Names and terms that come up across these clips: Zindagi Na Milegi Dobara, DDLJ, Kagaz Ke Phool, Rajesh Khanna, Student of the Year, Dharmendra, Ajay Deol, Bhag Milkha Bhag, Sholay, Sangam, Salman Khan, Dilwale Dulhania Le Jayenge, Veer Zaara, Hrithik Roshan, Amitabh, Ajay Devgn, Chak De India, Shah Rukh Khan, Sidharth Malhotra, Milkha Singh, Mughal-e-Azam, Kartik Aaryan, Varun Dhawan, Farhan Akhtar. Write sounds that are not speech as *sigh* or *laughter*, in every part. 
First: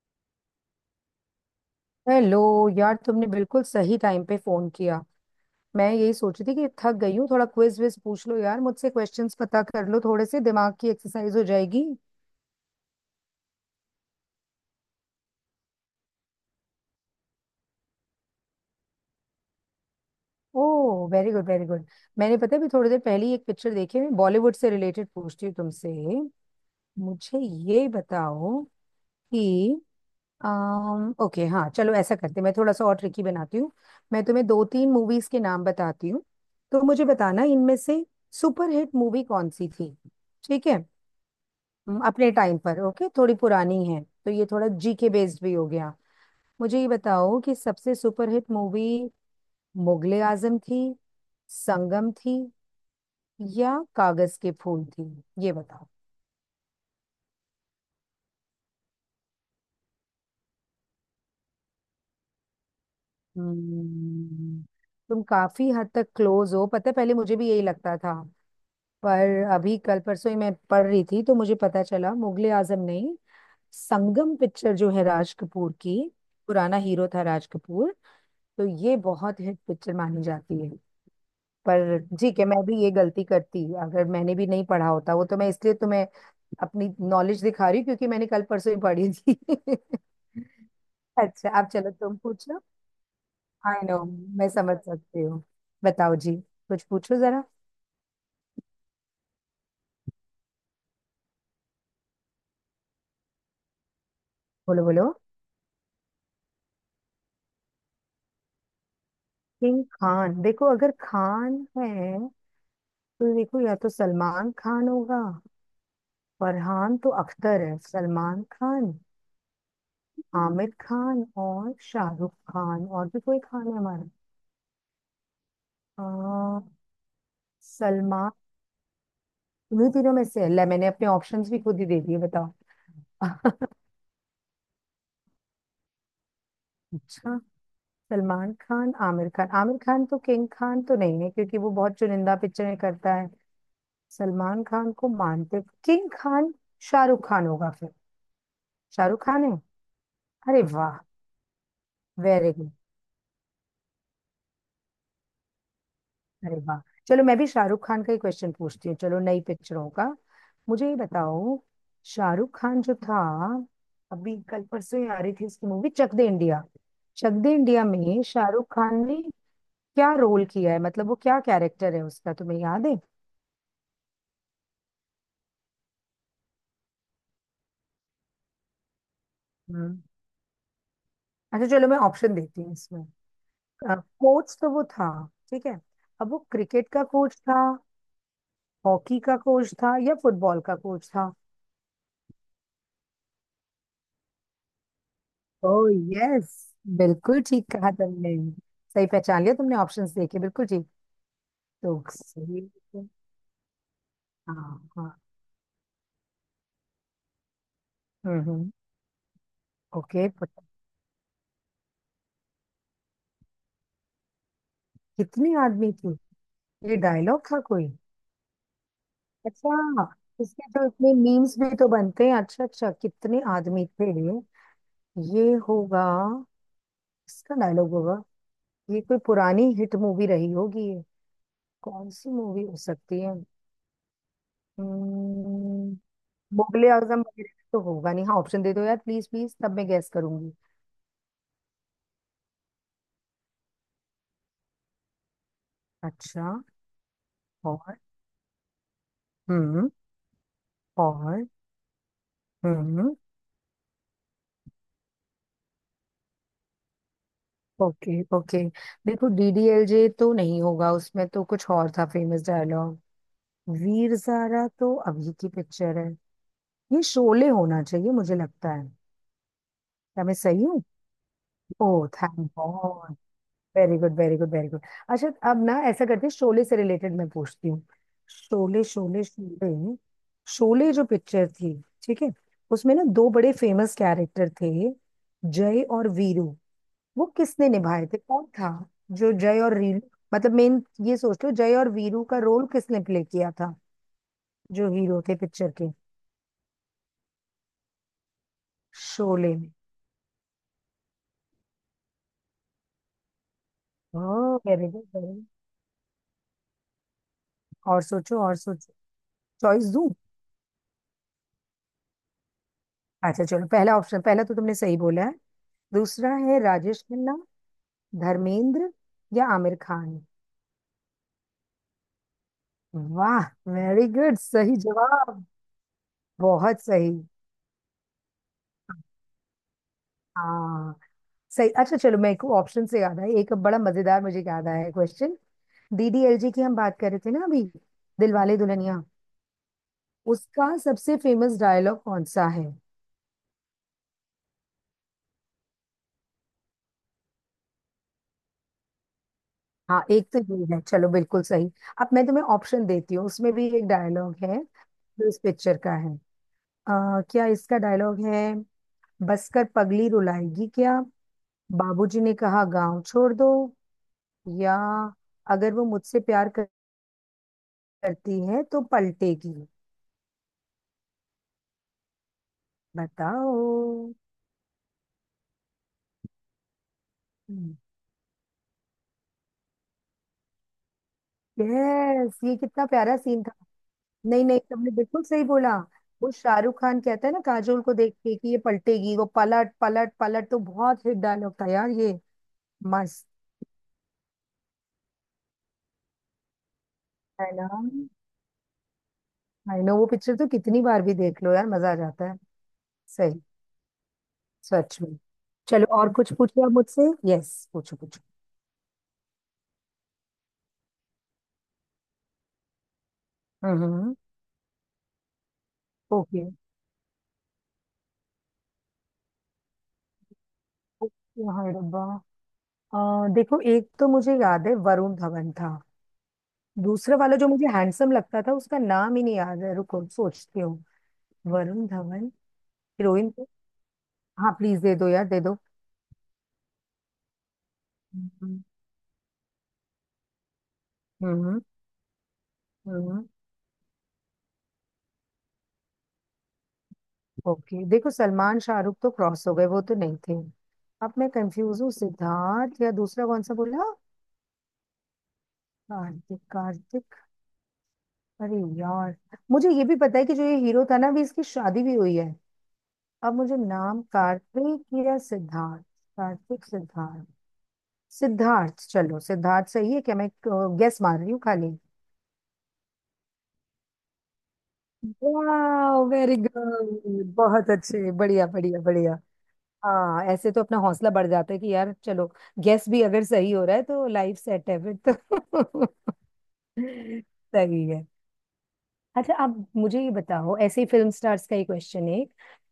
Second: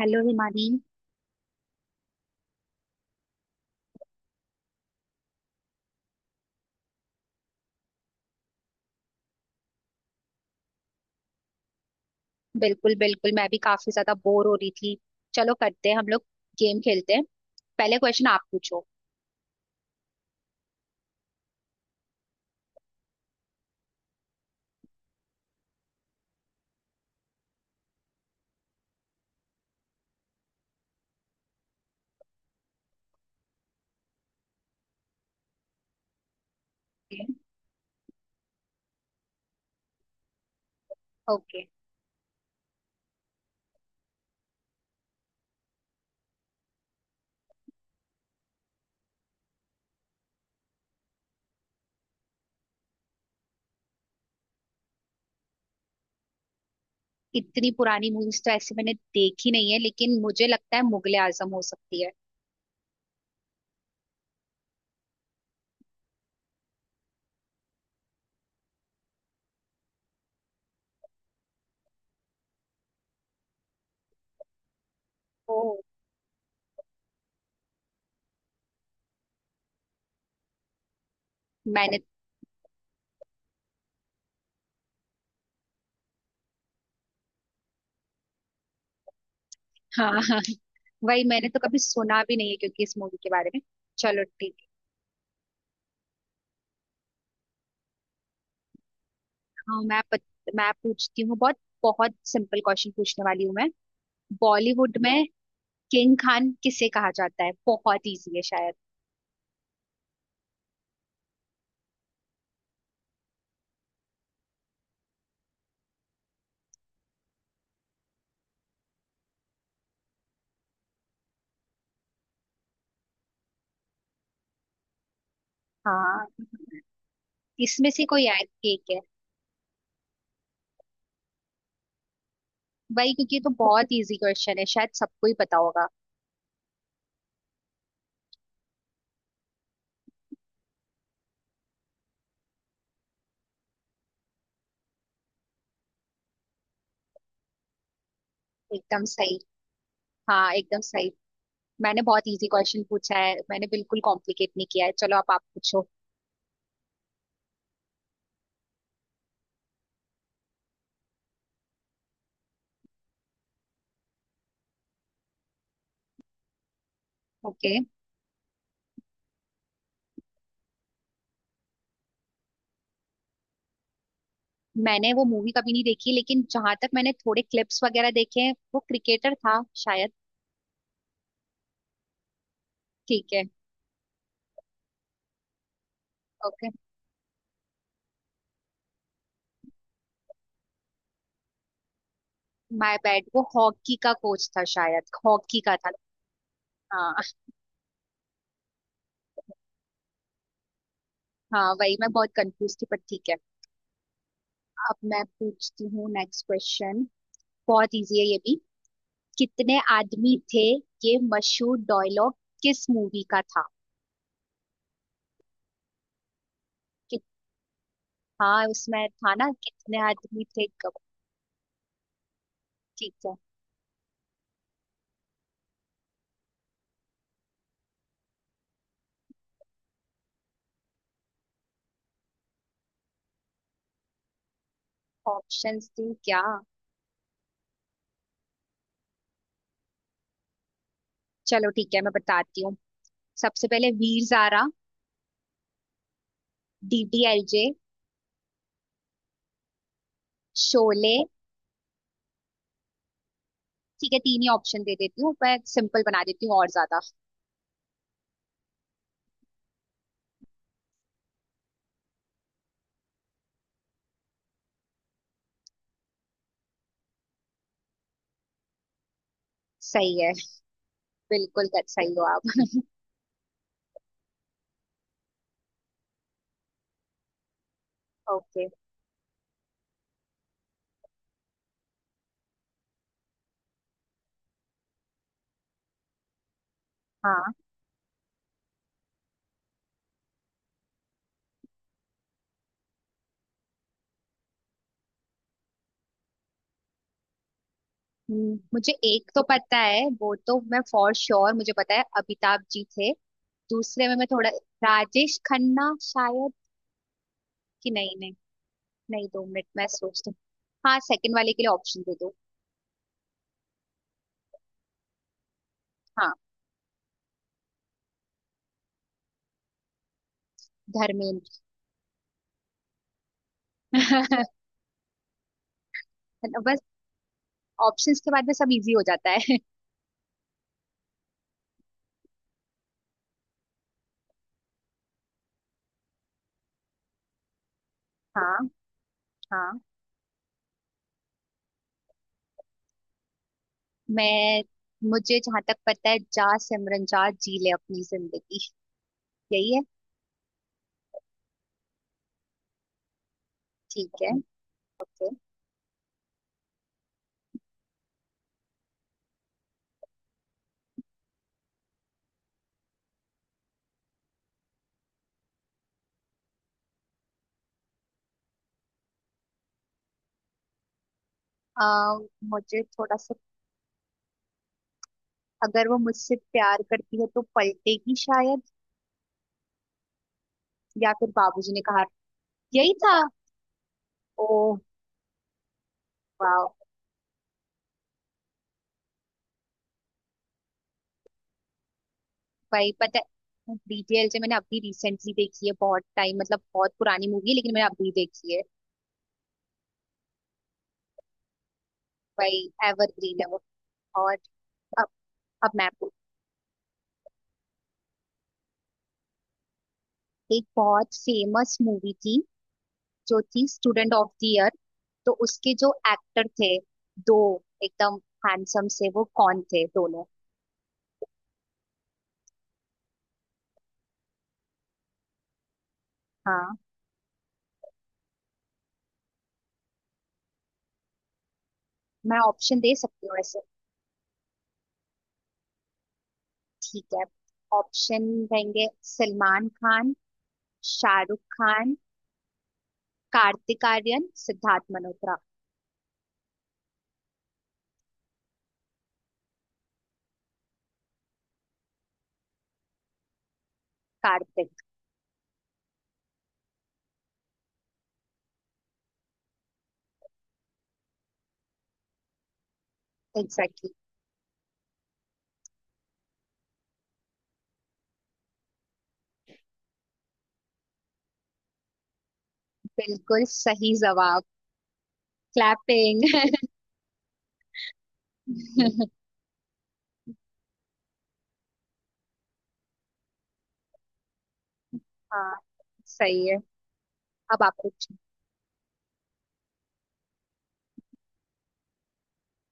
Hello Himani. Hello यार, तुमने बिल्कुल सही टाइम पे फोन किया। मैं यही सोच रही थी कि थक गई हूँ, थोड़ा क्विज विज पूछ लो यार मुझसे, क्वेश्चंस पता कर लो, थोड़े से दिमाग की एक्सरसाइज हो जाएगी। बिल्कुल बिल्कुल, मैं भी काफी ज्यादा बोर हो रही थी। चलो करते हैं हम लोग, गेम खेलते हैं। पहले क्वेश्चन आप पूछो। Oh, very good very good. मैंने पता है भी थोड़ी देर पहले ही एक पिक्चर देखी है। मैं बॉलीवुड से रिलेटेड पूछती हूँ तुमसे। मुझे ये बताओ कि अम ओके, हाँ चलो ऐसा करते हैं, मैं थोड़ा सा और ट्रिकी बनाती हूँ। मैं तुम्हें दो तीन मूवीज के नाम बताती हूँ, तो मुझे ओके बताना इनमें से सुपरहिट मूवी कौन सी थी। ठीक है। ओके। अपने टाइम पर ओके, थोड़ी पुरानी है तो ये थोड़ा जीके बेस्ड भी हो गया। मुझे ये बताओ कि सबसे सुपरहिट मूवी मुगले आजम थी, संगम थी, या कागज के फूल थी। ये बताओ। इतनी पुरानी मूवीज तो ऐसे मैंने देखी नहीं है, लेकिन मुझे लगता है मुगले आजम हो सकती है। हम्म। तुम काफी हद तक क्लोज हो, पता है पहले मुझे भी यही लगता था। पर अभी कल परसों ही मैं पढ़ रही थी तो मुझे पता चला मुगले आजम नहीं, संगम पिक्चर जो है राज ओ, कपूर की। पुराना हीरो था राज कपूर, तो ये बहुत हिट पिक्चर मानी जाती है। मैंने पर ठीक है, मैं भी ये गलती करती अगर मैंने भी नहीं पढ़ा होता वो, तो मैं इसलिए तुम्हें अपनी नॉलेज दिखा रही हूँ क्योंकि मैंने कल परसों ही पढ़ी थी। *laughs* हाँ *laughs* हाँ, वही मैंने अच्छा, तो आप कभी चलो तुम सुना भी नहीं है पूछो। क्योंकि इस मूवी के बारे में। आई नो, चलो मैं ठीक है। समझ सकती हूँ। बताओ जी, कुछ पूछो जरा। हाँ, मैं पूछती हूँ। बहुत बहुत सिंपल क्वेश्चन पूछने वाली हूँ मैं। बोलो बॉलीवुड बोलो। में किंग खान किसे कहा जाता है? बहुत इजी है शायद। किंग खान, देखो अगर खान है तो देखो या तो सलमान खान होगा, फरहान तो अख्तर है, सलमान खान, आमिर खान और शाहरुख खान, और भी कोई खान है हमारा? अ, हाँ, इसमें से कोई सलमान। एक है। तुम्हें तीनों में से, अल्लाह, मैंने अपने ऑप्शंस भी खुद ही दे दिए, बताओ। भाई, क्योंकि ये तो *laughs* बहुत इजी क्वेश्चन है, शायद सबको ही पता होगा। अच्छा, सलमान खान, आमिर खान, आमिर खान तो किंग खान तो नहीं है क्योंकि वो बहुत चुनिंदा पिक्चरें करता है। सलमान खान को मानते किंग खान? शाहरुख खान होगा फिर। एकदम शाहरुख सही। खान है। हाँ, अरे एकदम वाह, सही। मैंने बहुत इजी वेरी गुड। क्वेश्चन पूछा है, मैंने बिल्कुल कॉम्प्लिकेट नहीं किया है। चलो अब आप पूछो। अरे वाह, चलो मैं भी शाहरुख खान का ही क्वेश्चन पूछती हूँ, चलो नई पिक्चरों का। मुझे ये बताओ, शाहरुख खान जो था, अभी कल परसों ही आ रही थी उसकी movie Chak De India. Chak De okay. India में शाहरुख खान ने क्या रोल किया है, मतलब वो क्या कैरेक्टर है उसका, तुम्हें याद है? मैंने वो मूवी कभी नहीं देखी, लेकिन जहां तक मैंने थोड़े क्लिप्स वगैरह देखे हैं, वो क्रिकेटर था हम्म। शायद। अच्छा चलो, मैं ऑप्शन देती हूँ इसमें। ठीक है। कोच तो वो था, ठीक है, अब वो ओके। क्रिकेट का कोच था, हॉकी का कोच था, या फुटबॉल का कोच था? माय बैड, वो हॉकी का कोच था, शायद हॉकी का ओह, था। यस। हाँ। बिल्कुल ठीक कहा तुमने, सही पहचान लिया तुमने, ऑप्शंस देखे बिल्कुल ठीक। हाँ, वही तो मैं बहुत सही कंफ्यूज थी, पर है। ठीक है। हाँ अब हाँ। मैं पूछती हूँ नेक्स्ट क्वेश्चन। बहुत इजी है ये भी। हम्म। कितने ओके, आदमी पता। थे, ये मशहूर डायलॉग किस मूवी का था? कितने आदमी थी, ये कि, डायलॉग था कोई? हाँ, उसमें था ना कितने अच्छा, आदमी थे इसके तो कब। इतने मीम्स भी तो बनते हैं। अच्छा अच्छा, ठीक है। कितने आदमी थे, ये होगा, इसका डायलॉग होगा। ये कोई पुरानी हिट मूवी रही होगी ये, कौन सी मूवी हो सकती है? ऑप्शंस हम्म, थी क्या? मुगले आजम वगैरह तो होगा नहीं। हाँ, ऑप्शन दे दो यार, प्लीज प्लीज, तब मैं गैस करूंगी। चलो ठीक है, मैं बताती हूँ। सबसे पहले वीर ज़ारा, अच्छा। डीडीएलजे, और। हम्म। शोले। और। हम्म। ठीक है, तीन ही ऑप्शन दे देती हूँ, पर सिंपल बना देती हूँ और ज्यादा। Okay okay. देखो, डीडीएलजे तो नहीं होगा, उसमें तो कुछ और था फेमस डायलॉग। वीर ज़ारा तो अभी की पिक्चर है। ये शोले होना चाहिए, मुझे लगता है। सही क्या है। मैं सही हूँ? बिल्कुल ओह सही हो थैंक आप। God. Very good very good very good. अच्छा अब ना ऐसा करते हैं, शोले से रिलेटेड मैं पूछती हूँ। ओके। शोले शोले शोले। शोले जो पिक्चर थी, ठीक है, उसमें ना दो बड़े फेमस कैरेक्टर थे, जय और वीरू, वो हाँ। किसने निभाए थे, कौन था जो जय और वीरू, मतलब मेन, ये सोच लो जय और वीरू का रोल किसने प्ले किया था, जो हीरो थे पिक्चर के, मुझे एक तो शोले में? पता है, वो तो मैं फॉर श्योर मुझे पता है, अमिताभ जी थे। दूसरे में मैं थोड़ा। Oh, very good. Rajesh Khanna शायद। कि और नहीं नहीं। सोचो और सोचो। नहीं, 2 मिनट चॉइस मैं दूं? सोचती हूँ। हाँ, सेकंड वाले के लिए ऑप्शन दे दो। अच्छा चलो, पहला ऑप्शन पहला तो तुमने सही बोला है, हाँ, दूसरा है राजेश खन्ना, धर्मेंद्र, या आमिर खान। धर्मेंद्र। वाह, वेरी गुड, *laughs* सही जवाब। बस, बहुत सही। ऑप्शंस के बाद में सब इजी हो जाता है। हाँ सही। अच्छा चलो, मैं एक ऑप्शन से याद आया, एक बड़ा मजेदार मुझे याद आया है क्वेश्चन। डीडीएलजे की हम बात कर रहे थे ना अभी, *laughs* दिलवाले हाँ। दुल्हनिया, हाँ। उसका सबसे फेमस डायलॉग कौन सा है? मैं, मुझे जहां तक पता है, जा सिमरन जा जी ले अपनी जिंदगी, यही है। हाँ एक तो ये है, चलो बिल्कुल सही। अब मैं तुम्हें ऑप्शन देती हूँ, उसमें भी एक ठीक है। डायलॉग है जो okay. इस पिक्चर का है। क्या इसका डायलॉग है — बसकर पगली रुलाएगी क्या, बाबूजी ने कहा गांव छोड़ दो, या अगर वो मुझसे करती है तो पलटेगी? आ, मुझे थोड़ा सा, बताओ। अगर वो मुझसे प्यार करती है तो पलटेगी, शायद। या फिर बाबूजी ने कहा। यस, ये कितना यही प्यारा था। सीन था। नहीं ओ, नहीं, तुमने बिल्कुल सही बोला। वो वाह। शाहरुख खान कहता है ना काजोल को देख के कि ये पलटेगी, वो पलट पलट पलट, तो बहुत हिट डायलॉग था यार ये। भाई, पता मस्त। है, डीटेल से मैंने अभी रिसेंटली देखी है, बहुत टाइम मतलब बहुत पुरानी मूवी है है, ना। लेकिन मैंने अभी देखी है। आई नो, वो पिक्चर तो कितनी बार भी देख लो यार, मजा आ जाता है। भाई, एवरग्रीन सही, है वो। और। सच अब, में। मैं चलो आपको और कुछ पूछिए आप मुझसे। यस, पूछो पूछो। एक बहुत फेमस मूवी थी, जो थी स्टूडेंट हम्म। Of the year. तो उसके जो ओके, एक्टर थे, दो, एकदम हैंडसम से, वो कौन थे दोनों? ओके हड़ब्बा। देखो, एक तो मुझे याद है वरुण धवन था, हाँ, दूसरा वाला जो मुझे हैंडसम लगता था उसका नाम ही नहीं याद है, रुको सोचती हूँ। वरुण धवन। मैं ऑप्शन दे सकती हीरोइन हूँ तो। वैसे। हाँ प्लीज दे दो यार, दे दो। ठीक है। ऑप्शन हम्म रहेंगे सलमान खान, शाहरुख हम्म। खान, हम्म, कार्तिक आर्यन, सिद्धार्थ मल्होत्रा। ओके, देखो सलमान शाहरुख तो क्रॉस हो गए, वो तो नहीं थे। अब मैं कंफ्यूज हूँ, सिद्धार्थ या दूसरा कौन सा बोला? कार्तिक। कार्तिक कार्तिक। अरे यार, मुझे ये भी पता है कि जो ये हीरो था ना, अभी इसकी शादी भी हुई है। अब मुझे एग्जैक्टली। नाम, कार्तिक या सिद्धार्थ? कार्तिक सिद्धार्थ सिद्धार्थ, चलो सिद्धार्थ सही है क्या, मैं गेस मार रही हूँ खाली। बिल्कुल सही जवाब। वाह, क्लैपिंग। वेरी गुड, बहुत अच्छे, बढ़िया बढ़िया बढ़िया। *laughs* हाँ, ऐसे तो अपना हौसला बढ़ जाता है कि यार चलो, गेस भी अगर सही हो रहा है तो लाइफ सेट है फिर हाँ, तो। सही है। *laughs* अब आप सही है। पूछो। अच्छा आप मुझे ये बताओ, ऐसे ही फिल्म स्टार्स का ही क्वेश्चन है।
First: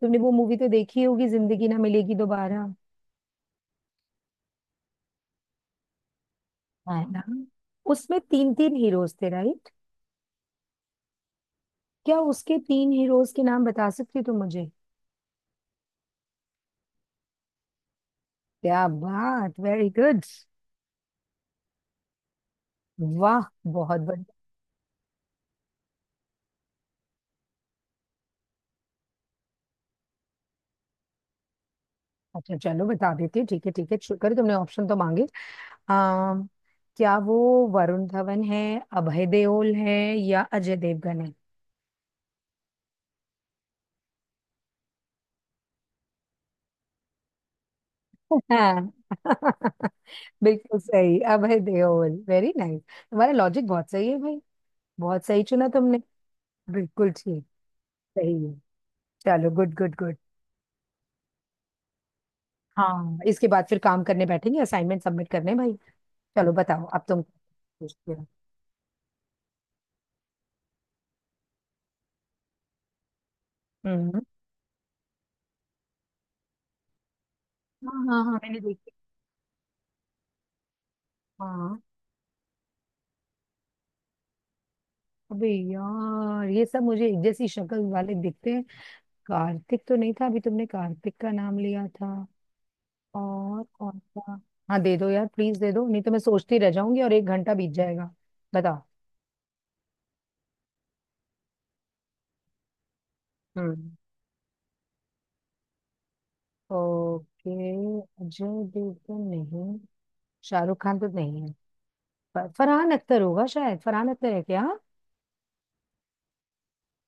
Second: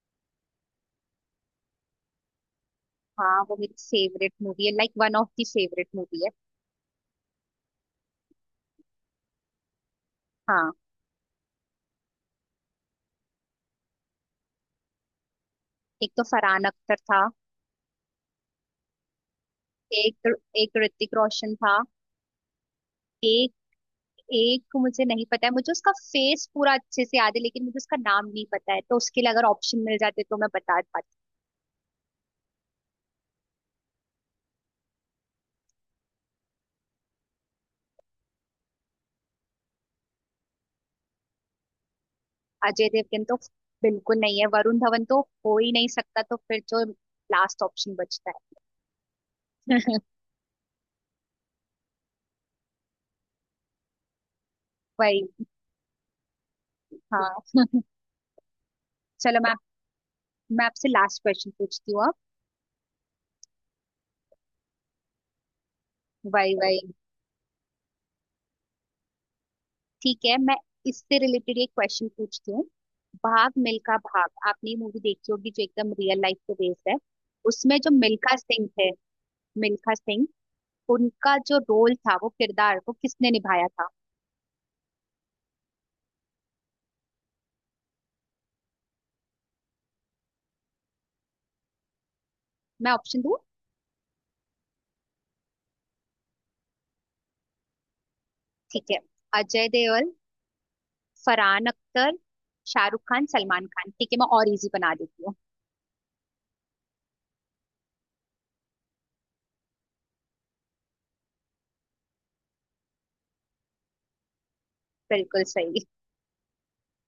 तुमने वो मूवी तो देखी होगी, जिंदगी ना मिलेगी दोबारा, है? हाँ, वो मेरी फेवरेट मूवी है, like 1 of the favourite movie है। हाँ ना। उसमें तीन तीन हीरोज थे, राइट? हाँ, क्या उसके तीन हीरोज के नाम बता सकती हो तुम मुझे? एक तो फरहान अख्तर था। क्या बात, वेरी गुड। एक, एक ऋतिक रोशन था। वाह, एक, बहुत बढ़िया। एक मुझे नहीं पता है, मुझे उसका फेस पूरा अच्छे से याद है, लेकिन मुझे उसका नाम नहीं पता है, तो उसके लिए अगर ऑप्शन मिल जाते तो मैं बता पाती। अच्छा चलो बता देती हूँ, ठीक है ठीक है, शुक्र तुमने ऑप्शन तो मांगे। आ, क्या वो वरुण धवन है, अभय देओल है, या अजय देवगन है? अजय देवगन तो बिल्कुल नहीं है, वरुण धवन तो हो ही नहीं सकता, तो फिर जो लास्ट ऑप्शन बचता है, हाँ, *laughs* बिल्कुल सही, अभय देओल, वेरी नाइस। तुम्हारा लॉजिक बहुत सही है भाई। वही। बहुत सही चुना तुमने, बिल्कुल हाँ। ठीक। सही है। चलो, चलो, गुड गुड गुड। मैं आपसे लास्ट क्वेश्चन पूछती हूँ अब। हाँ, इसके बाद फिर काम करने बैठेंगे, असाइनमेंट सबमिट करने भाई। चलो वाई वाई। बताओ, अब तुम पूछते हो। ठीक है, मैं इससे रिलेटेड एक क्वेश्चन पूछती हूँ। भाग मिल्खा हम्म। भाग, आपने ये मूवी देखी होगी, जो एकदम रियल लाइफ पे बेस्ड है। उसमें जो हाँ हाँ हाँ, मिल्खा मैंने सिंह है, देखी। मिल्खा सिंह, उनका जो हाँ। रोल था, वो किरदार वो किसने निभाया था? अबे यार, ये सब मुझे एक जैसी शक्ल वाले दिखते हैं। कार्तिक तो नहीं था, अभी तुमने कार्तिक का नाम लिया था। मैं ऑप्शन दूँ? और कौन सा? हाँ दे दो यार, प्लीज दे दो, नहीं तो मैं सोचती रह जाऊंगी और एक घंटा बीत जाएगा। बताओ। ठीक है, अजय देओल, फरहान अख्तर, शाहरुख खान, सलमान खान। हम्म। ठीक है, मैं और इजी बना देती हूँ। ओके। अजय देवगन नहीं। शाहरुख खान तो नहीं है। फरहान अख्तर होगा शायद, फरहान अख्तर है क्या? बिल्कुल सही।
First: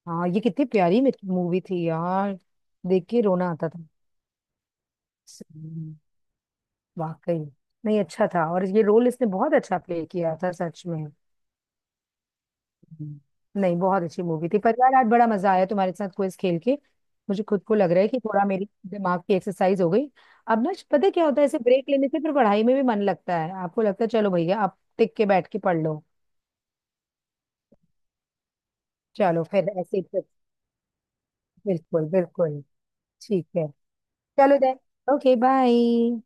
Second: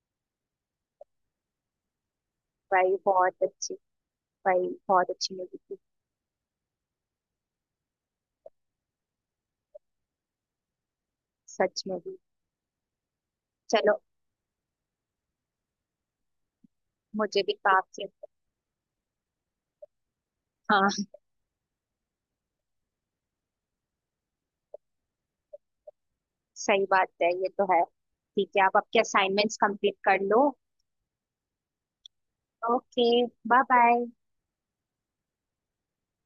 हाँ, ये कितनी प्यारी मूवी थी यार, भाई देख के बहुत रोना आता अच्छी। था। भाई, बहुत अच्छी मूवी थी। सही है। वाकई। नहीं अच्छा था, और ये रोल इसने बहुत अच्छा प्ले किया था, सच में। सच में भी। हम्म। नहीं, चलो, बहुत अच्छी मूवी थी, पर यार आज बड़ा मजा आया तुम्हारे साथ क्विज खेल के। मुझे मुझे भी खुद को लग रहा काफी। है कि थोड़ा मेरी दिमाग की एक्सरसाइज हो गई। अब ना हाँ, पता है क्या होता है, ऐसे ब्रेक लेने से फिर पढ़ाई में भी मन लगता है, आपको लगता है चलो भैया आप टिक के बैठ के पढ़ लो। सही बात है, ये तो है। ठीक है, आप आपके चलो असाइनमेंट्स फिर कंप्लीट ऐसे ही कर फिर- लो। बिल्कुल बिल्कुल। ओके, ठीक बाय है। बाय। चलो देन, ओके, बाय।